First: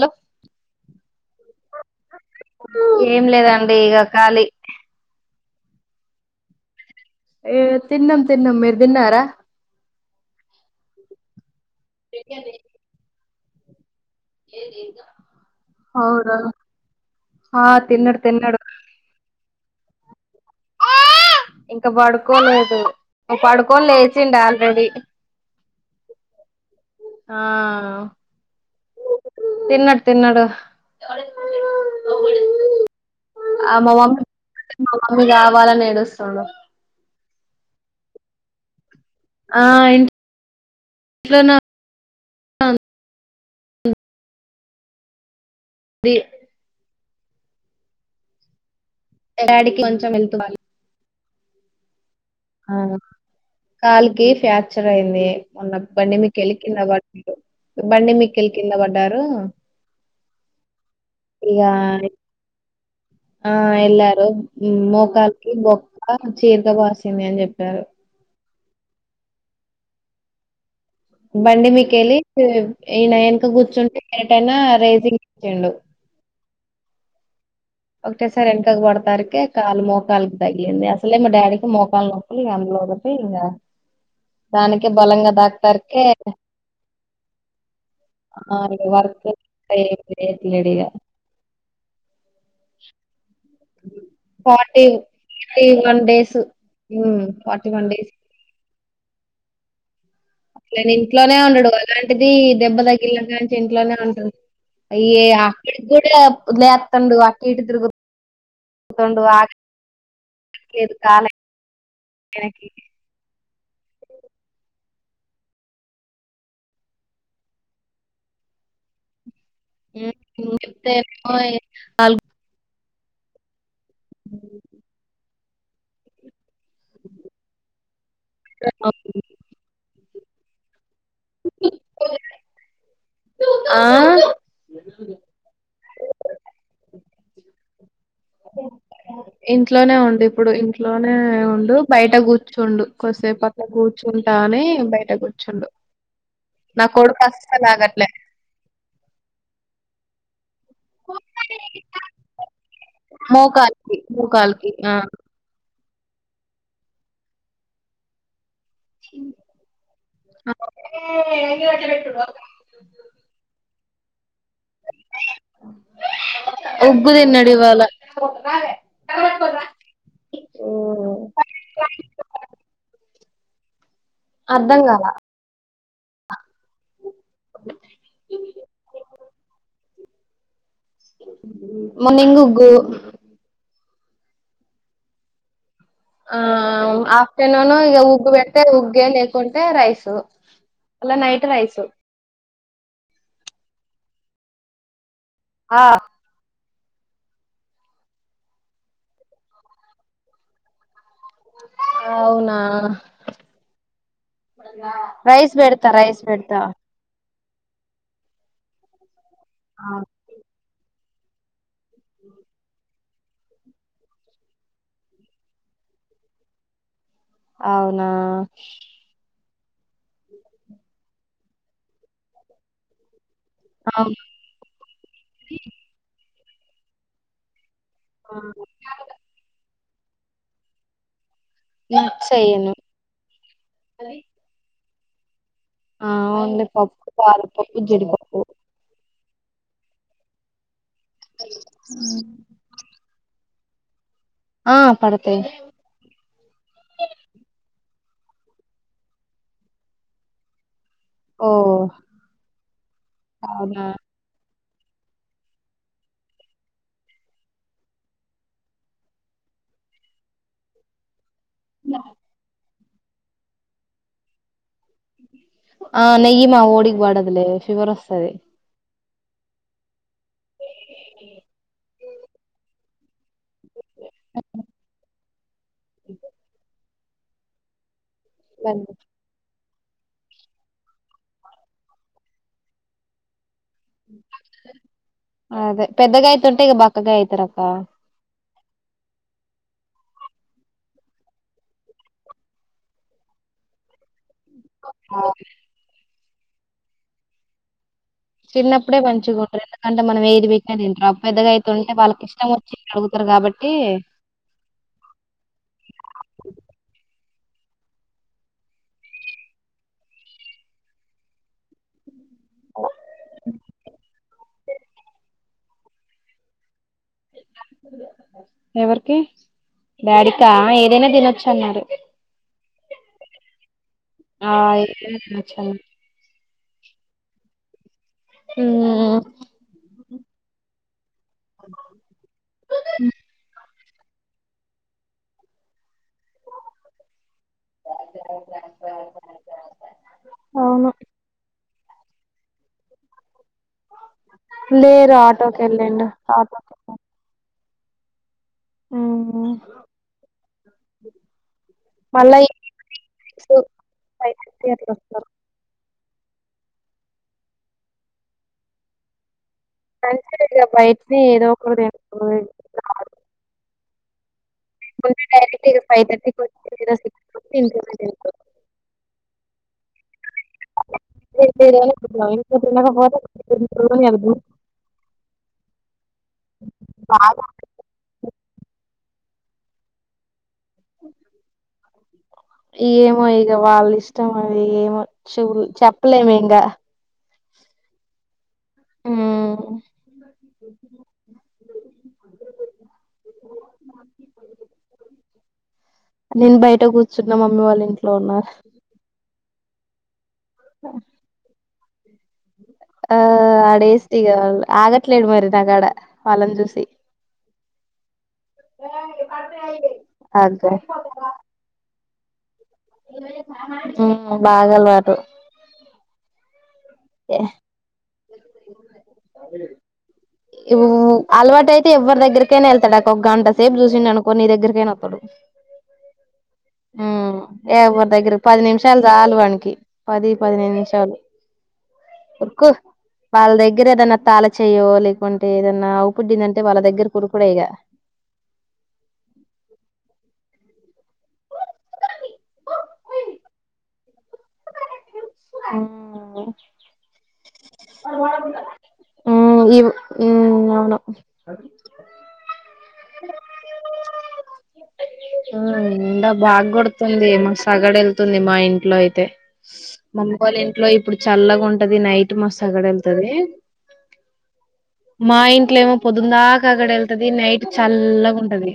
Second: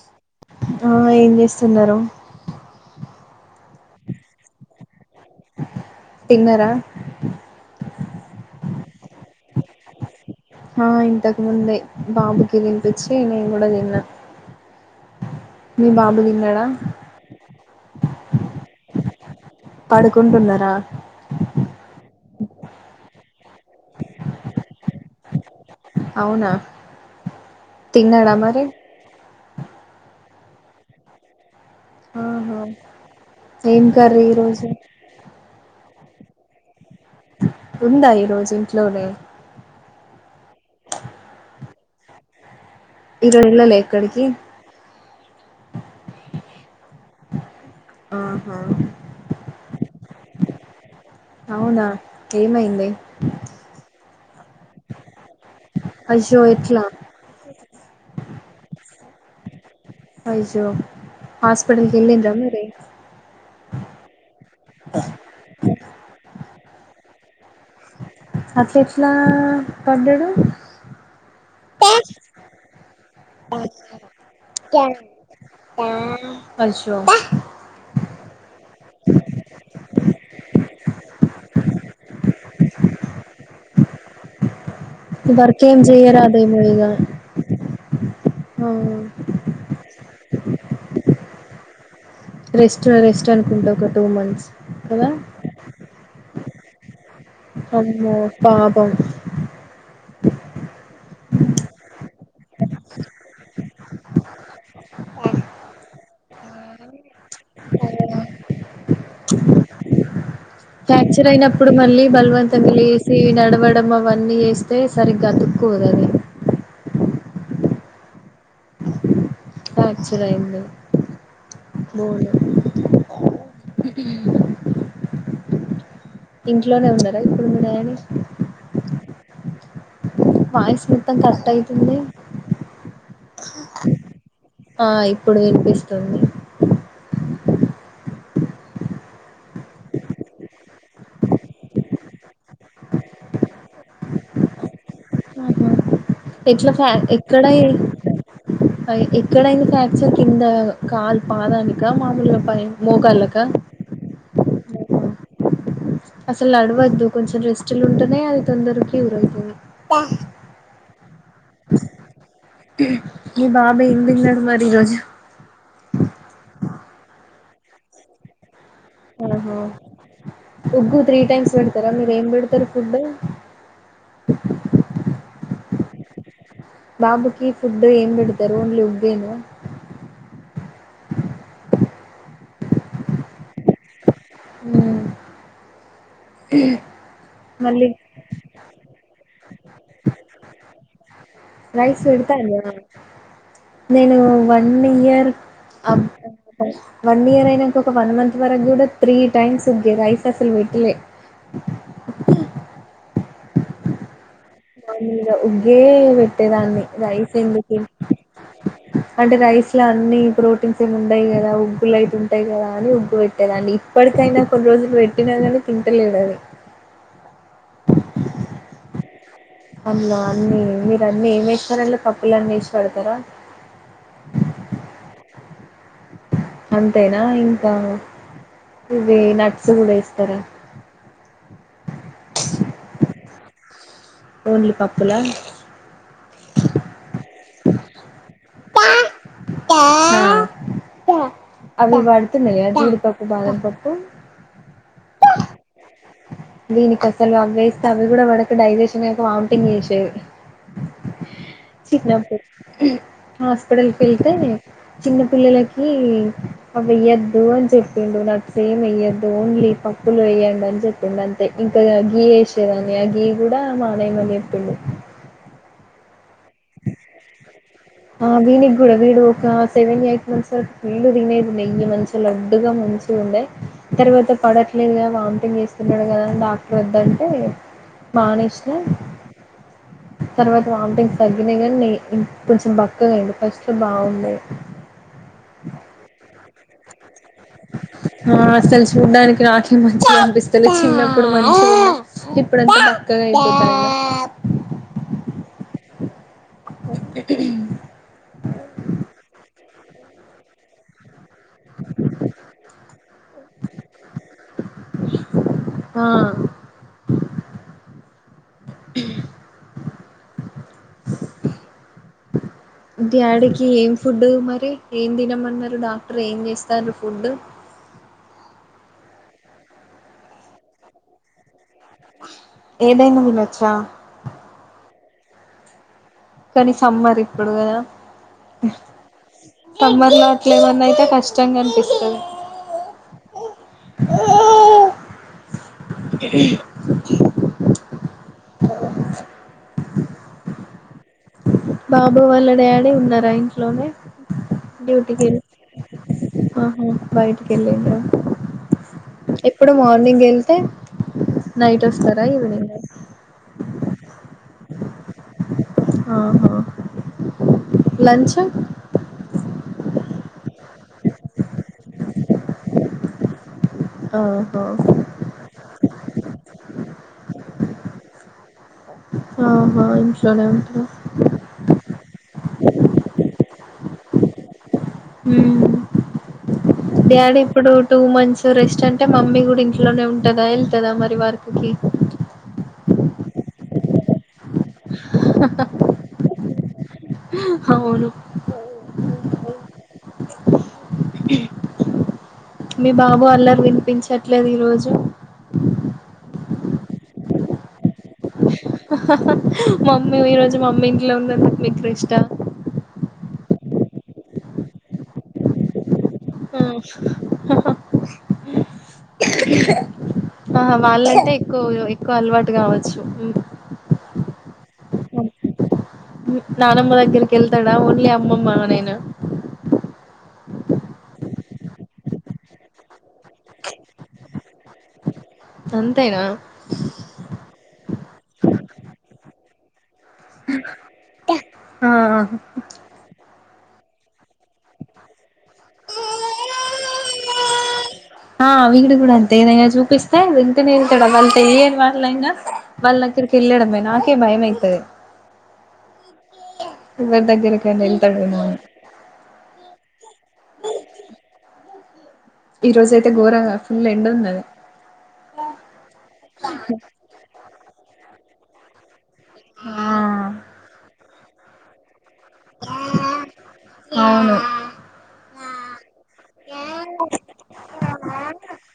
Hello ఆ ఏం చేస్తున్నారు ఏం లేదండి ఇగ ఖళీ తిన్నర ఏ తిన్నం తిన్నం మీరు తిన్నారా ఆ ఇంతకు ముందే బాబుకి తినిపిచ్చి నేను కూడా తిన్నా మీ బాబు అవునా తిన్నాడా ఆ తిన్నడు తిన్నడు పడుకుంటున్నరా ఇంక బడుకోలేదు, పడుకోని లేచిండు ఆల్రెడీ. అవునా ఆ తిన్నాడా మరి తిన్నడ్ తిన్నడు ఆహా ఆ ఏం మమమ్ కర్రీ ఈరోజు మా మమ్మీ గావాలని ఏడుస్ తుండు ఉందా ఈ రోజు ఇంట్లోనే ఆ ఇన్ [inaudible] ఇంట్లోనే ఇంక ఎళ్ళలే ఎక్కడికి ఉంది ఆహా ఇల్ డాడికి కొంచం హెల్త్ బాలె అవునా ఏమైందే కీ ఫ్యాక్చర్ అయిందీ, మొన్న బండి అయ్యో మీకెళ్ళి కింద ఎట్లా వడ్డ. బండి మీకెళ్ కింద వడ్డ. డరూ అయ్జో హాస్పిటల్కి ఎళ్లిండ్ర మరి ట మోకాల్కి బొక్క చేత వాసింది అని చెప్పారు అట్లెట్లా పడ్డడు బండి మీకెళ్ళి ఈయన ఎనక గూర్చుంటే ఎటన్ రేసింగ్ ఇచ్చిండు అయ్షో ఒకటేసారి ఎన్కక్ పడతారకి కాలు మోకాల్కి తగ్లింది, అసలే మా డాడీకి మోకాల నొప్పి అంలో. కీ ఇంక దానికి బలంగా వర్క్ ఏం దాక్తారుకే చేయరాదేమో ఇగ ఆ వర్క్ [unintelligible] ఏం [unintelligible] ఇగ రెస్ట్ రెస్ట్ అనుకుంటా ఒక టూ మంత్స్ కదా డేసు ఊ అమ్మో పాపం అట్లని ఇంట్లోనే ఉండడు, అలాంటిది దెబ్బ దగిల్న కాంచి ఇంట్లోనే ఉంటున్. అయ్యే అక్కడి గూడా లేత్తుండు అటు ఇటు తిరుగు తుండూ ఆగ్ ఫ్యాక్చర్ అయినప్పుడు మళ్ళీ ఆయనకి బలవంతంగా లేసి నడ వడం అవన్నీ ఏస్తే సరిగ్గా [unintelligible] ఫ్యాక్చర్ ఉమ్ అయింది చెప్తేనేమో నాలుగు [unintelligible] ఇంట్లోనే ఉన్నరా ఇప్పుడు మీ నాన్న [inaudible] వాయిస్ మొత్తం కట్ అయితుంది ఆ ఆ ఇప్పుడు వినిపిస్తుంది ఇంట్లోనే ఉండు, ఇప్పుడు ఇంట్లోనే ఉండు, బయట గూర్చుండు, కొద్దిసేపు అట్ల కూర్చున్. టాని బయట గూర్చుండు ఆహా ఎట్లా ఫ ఎక్కడైన్ద్ ఎక్కడైంది ఫ్రాక్చర్ కింద కాల్ పాదానికా మామూలుగా పై మోకాలుకా మోకాలికి మోకాలికి ఆ అసలు నడవద్దు కొంచెం రెస్టు లుంటెనే అది తొందర క్యూర్ అయితది మీ బాబు ఏం దిన్నడు మరి ఈరోజు ఉగ్గు దిన్నడు ఇవాల ఆహా ఉగ్గు త్రీ టైమ్స్ వెడతారా, మీరు ఏం పెడతరు ఫుడ్. అర్ధం గాలా బాబుకి ఫుడ్ ఏం బెడతరు ఒన్లీ ఉగ్గేనా మొన్నింగ్ ఉగ్గూ ఉం ఆ ఆఫ్టర్నూను ఈ ఉగ్గు పెడితే ఉగ్గే లేకుంటే రైస్ మళ్ళ నైట్ రైసు రైస్ పెడతారా నేను వన్ ఇయర్ ఆ అ వన్ ఇయర్ అయినాక ఒక వన్ మంత్ వరకు కూడా త్రీ టైమ్స్ ఉగ్గె రైస్ అసలు పెట్టలే అవునా మీద రైస్ ఉగ్గే పెడతా రైస్ పెడతా పెట్టేదాన్ని రైస్ ఎందుకి అంటే రైస్ లో అన్ని ప్రోటీన్స్ ఏమి ఉండయి కదా ఫుల్ అయితే ఉంటాయి కదా అని పెట్టేది అండి ఇప్పటికైనా కొన్ని రోజులు పెట్టినా కానీ తింటలేడు అది అవునా అందులో అన్ని మీరు అన్నీ ఏమి వేస్తారడి పప్పులు అన్నీ వేసి పెడతారా అవును అంతేనా ఇంకా ఇవి నట్స్ కూడా వేస్తర నట్స్ వెయ్యను ఓన్లీ పప్పులా ఓన్లీ పప్పు కారపప్పు జీడిపప్పు హా అవి పడుతున్నయా జీడిపప్పు, బాదంపప్పు. ఆ పడతాయి దీనికి అసలు అవి వేస్తే అవి కూడా పడక డైజెషన్ అయ్యాక వామిటింగ్ చేసది ఓ చిన్నప్పుడు అవునా హాస్పిటల్కి వెళ్తే చిన్న పిల్లలకి అవి ఏయ్యద్దు అని చెప్పిండు నట్స్ ఏం వెయ్యద్దు అని ఈ పప్పులు వేయ్యడి అని చెప్పిండు ఇంకా గీ వేసేదాని ఆ గియ కూడా మానేయమని చెప్పిండు ఆ నెయ్యి మా ఓడికి బాడద్లే ఆ వీడికి కూడా వీడు ఒక సెవెన్ ఎయిట్ మంత్స్ ఫుల్ తినేది నెయ్యి మంచి లడ్డుగా ముంచి ఉండే తర్వాత పడట్లేదు వామిటింగ్ చేస్తున్నాడు కదా డాక్టర్ వద్ద అంటే మానేసినం తర్వాత వామిటింగ్ తగ్గినయి కాగానీ కొంచెం బక్కగా అయిండు సో బాగుండే అదే పెద్దగా అయితుంటే ఇక బక్కగా అయితే ఆ అసలు చూడ్డానికి నాకే మంచిగా అనిపిస్తలే చిన్నప్పుడు మంచిగా ఉండే ఇప్పుడుంతా బక్కగా అయిపోతాండు ఆ చిన్నప్పుడే మంచిగుండ్రి ఎందుకంటే మనం ఏది పెట్నే తింటరు పెద్దగా అయితుంటే వాళ్ళకి ఇష్టం వచ్చింది అడుగుతారు కాబట్టి హ డాడీకి ఏం ఫుడ్ మరి ఏం తినమన్నారు డాక్టర్ ఏం చేస్తారు ఫుడ్ ఎవరికి వాడికా ఏదైనా తినొచ్చు అన్నారు ఏదైనా తినొచ్చా ఏదీ తినచ్చ కానీ సమ్మర్ ఇప్పుడు కదా హ్మ్ సమ్మర్ లో అట్ల ఏమన్నా అయితే కష్టంగా అనిపిస్తాది అవును బాబు వాళ్ళ డాడి ఉన్నారా ఇంట్లోనే లేరు డ్యూటీకి వెళ్ళి ఆటోకి వెళ్ళిండు ఆటోకి హ్మ్ ఇప్పుడు మార్నింగ్ వెళ్తే. నైట్ వస్తారా మళ్ళా ఈ ఈవినింగ్ ఆ. ఏంటి వస్తున్నారు. ఆహా లంచ్. అందుకే కదా బయటనే ఏదో ఒకటి తెచ్చుకుంటాడు. ఆ. ఏముంది డైరెక్ట్ ఇగ ఫైవ్ తర్టీ పోతే లేదా సిక్స్ తర్టీ ఇంట్లోనే అయిపోయింది ఇగా ఇప్పుడు. ఆహా. ఇంట్లోనే ఉంటరా క పో [inaudible] ఉ డాడీ బాగా ఇప్పుడు టూ మంత్స్ రెస్ట్ అ. అంటే మమ్మీ కూడా ఇంట్లోనే ఉంటదా ఎల్తదా మరి వర్క్ కి. మరి ఏమో చూడు చెప్పలేం ఇంగ. అవును. ఉమ్. మీ బాబు అల్లరి వినిపించట్లేదు ఈరోజు. నేను బయట కూర్చున్న మమ్మీ వాళ్ళ ఇంట్లోనూ. హహహ మమ్మీ ఈరోజు మమ్మీ ఇంట్లో ఉన్నందుకు ఎక్కువ ఇష్ట. ఆ ఆడేస్తే ఆగట్లేడు మరి దగడ. హ హహహ. ఆ అదే వాళ్ళ అంటే ఎక్కువొ. ఉహు బాగా అలవాటు. నానమ్మ దగ్గరికి వెళ్తాడా ఓన్లీ అమ్మమ్మ నేన. ఉ అలవాటు అయితే ఎవరి దగ్గరకైనా వెళ్తాడు ఓకో గంటసేపు చూసిండు అనుకో ఎవరి దగ్గరకైనా వస్తాడు. అంతేనా ఉమ్ ఏవరి దగ్గరికి ఒక పది నిమిషాలు చాలు వానికి. పది పదిహేను నిమిషాలు. ఆ వాళ్ళ దగ్గర ఏదన్నా తాళచేయో లేకుంటే ఏదన్నా ఉప్పు గిన్నె ఉంటే వాళ్ళ దగ్గర ఉరుకు ఇగా. ఆ విడు కూడా అంతే ఏదైనా చూపిస్తే. వెళ్తాడా వాళ్ళు తెలియని వాళ్ళైనా వాళ్ళ దగ్గరికి వెళ్ళడమే నాకే భయం అయితది. ఆమ్మో. ఎవరి దగ్గరికైనా వెళ్తాడేమో అని ఉ ఇ ఉ అవును. ఈ రోజుజయితే ఘోరంగా ఫుల్ ఎండున్నది. ఉమ్ ఎండా బాగా కొడుతుంది మస్తు ఆగడు వెళ్తుంది‌ మా ఇంట్లో అయితే. తే ఆ మమ్మ వాళ్ళ ఇంట్లో ఇప్పుడు చల్లగా ఉంటది నైట్. మస్తు అగడు ఎల్తది. అవును మా ఇంట్లో ఏమో పొద్దుందాకా ఆగడు ఎల్తది నైట్ చల్లగా ఉంటది.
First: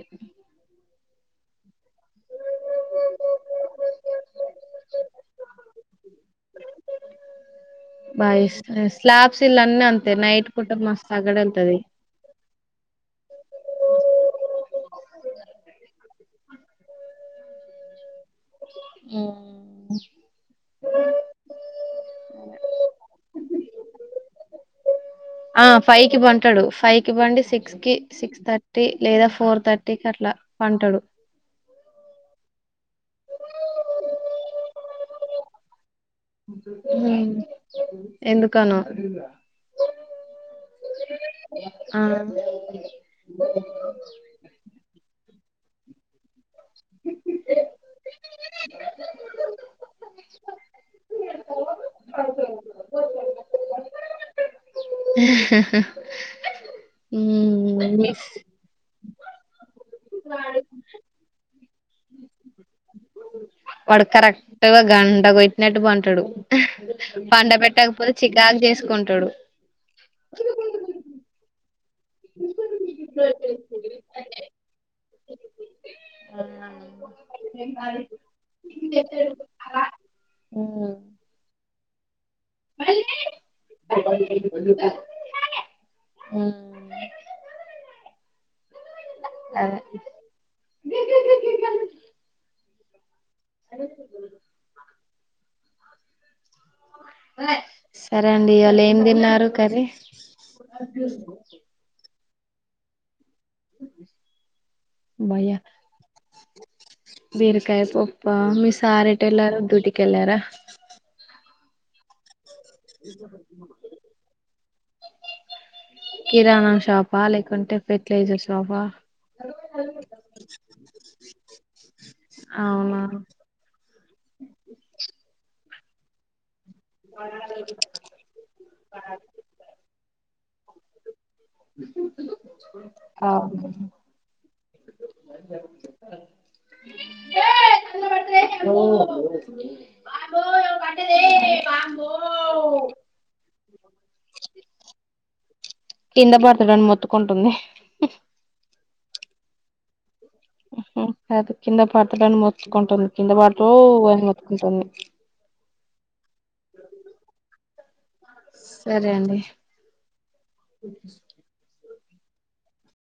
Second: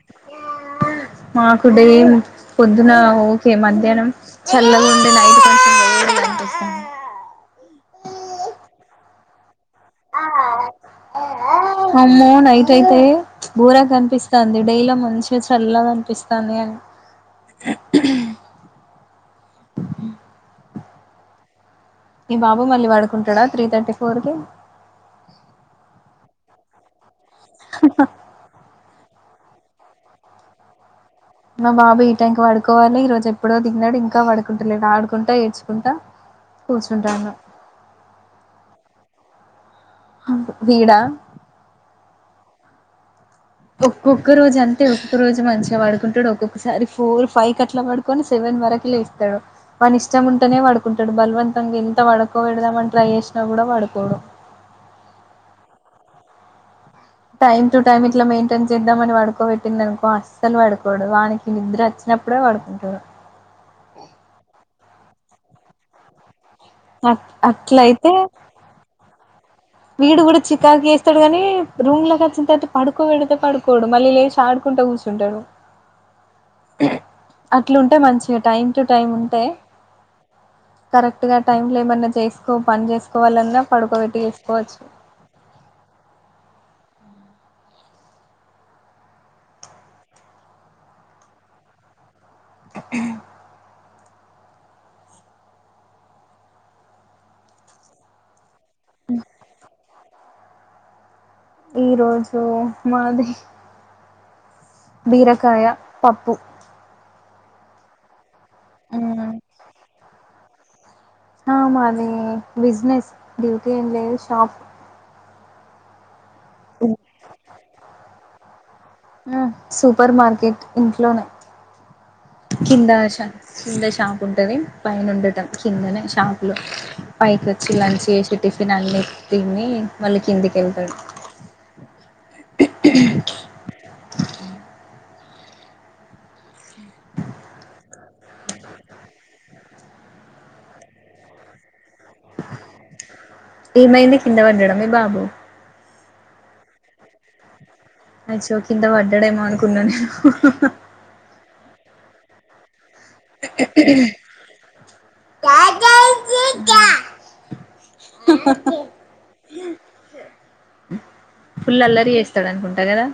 మాకు డే పొద్దున ఓకే మధ్యాహ్నం చల్లగా ఉండే నైట్ కొంచం వె. బాయ్స్ స్లాబ్స్ ఇలా అన్ని అంతే నైట్ కుట ఆగడు ఎల్తది. అమ్మో నైట్ అయితే బూరా కనిపిస్తంది డై లో మంచిగా చల్లనిపిస్తుంది. స్తుంది ఉమ్. మీ బాబు మళ్ళీ పడుకుంటాడా త్రీతటిఫోర్ కి. ఆ ఫైవ్ కి పంటాడు ఫైవ్ కి పండి సిక్స్ కి సిక్స్ తర్టీ. తర్టీ లేదా ఫోర్ తర్టీకి అట్లా పంటాడు. మా బాబు ఈ టైమ్ కి పడుకోవాలి ఈ రోజు ఎప్పుడో తిన్నడు ఇంకా పడుకుంటలేదు ఆడుకుంటా ఏడ్చుకుంటా. కూర్చుంటాను ఎందుకనో. వీడా. ఆ. ఒక్కొక్క రోజు అంటే ఒక్క రోజు మంచిగా పడుకుంటాడు ఒక్కొక్కసారి ఫోర్ ఫైవ్ కి అట్లా పడుకొని సెవెన్ వరకు లేస్తాడు వాని ఇష్టం ఉంటేనే పడుకుంటాడు బలవంతంగా ఎంత పడుకో పెడదాం అని ట్రై చే సినా కూడా పడుకోడు టైం టు ఉమ్ టైం ఇట్లా మిస్ మెయింటైన్ చేద్దామని వాడు పడుకో పెట్టిందనుకో అస్సలు పడుకోడు వానికి నిద్ర వచ్చినప్పుడే పడుకుంటాడు వాడు కరెక్ట్గా గంట గోట్టినట్టు పంటాడు పండ అట్లయితే పెట్టకపోతే చికాకు చేసుకుంటాడు వీడు కూడా చికాకే స్తాడు గాని రూమ్ లో వచ్చిన తరువాత పడుకోబెడితే పడుకోడు మళ్ళీ లేచి ఆడుకుంటూ కూర్చుంటాడు అట్లుంటే మంచిగా టైం టు టైం ఉంటే ఉమ్ కరెక్ట్ గా టైం లేమన్నా చేసుకో పని చేసుకోవాలన్నా పడుకోబెట్టి చేసు ఉమ్ అదే సరే అండి ఇయలా ఏం తిన్నారు కర్రీ ఈ రోజు మాది భయ్యా బీరకాయ పప్పు బీరకాయ పప్పా మీ సార్ ఏటేళ్లారు డ్యూటీకి వెళ్ళారా ఆ మాది బిజినెస్ డ్యూటీ ఏం లేదు షాప్ కిరాణా షాప్ లేకుంటే fertiliser shop um super market ఇంట్లోనే కింద అవునా షా కింద షాప్ ఉంటది పైన ఉండటం కిందనే షాప్ లో పైకి వచ్చి లంచ్ చేసి టిఫిన్ అన్ని తిని మళ్ళీ కిందికి వెళ్ళతాడు అవును ఏమైంది కింద పడ్డాడా మీ బాబు కింద పడతాడని మొత్తుకుంటుంది అచ్చో కింద పడ్డాడేమో అనుకున్నా నేను అదే కింద పడతాడని మోత్తుకుంటుంది కింద పడితే అని ముత్తుకుంటుంది సరే అండి టీ చేస్తాడు అనుకుంటా కదా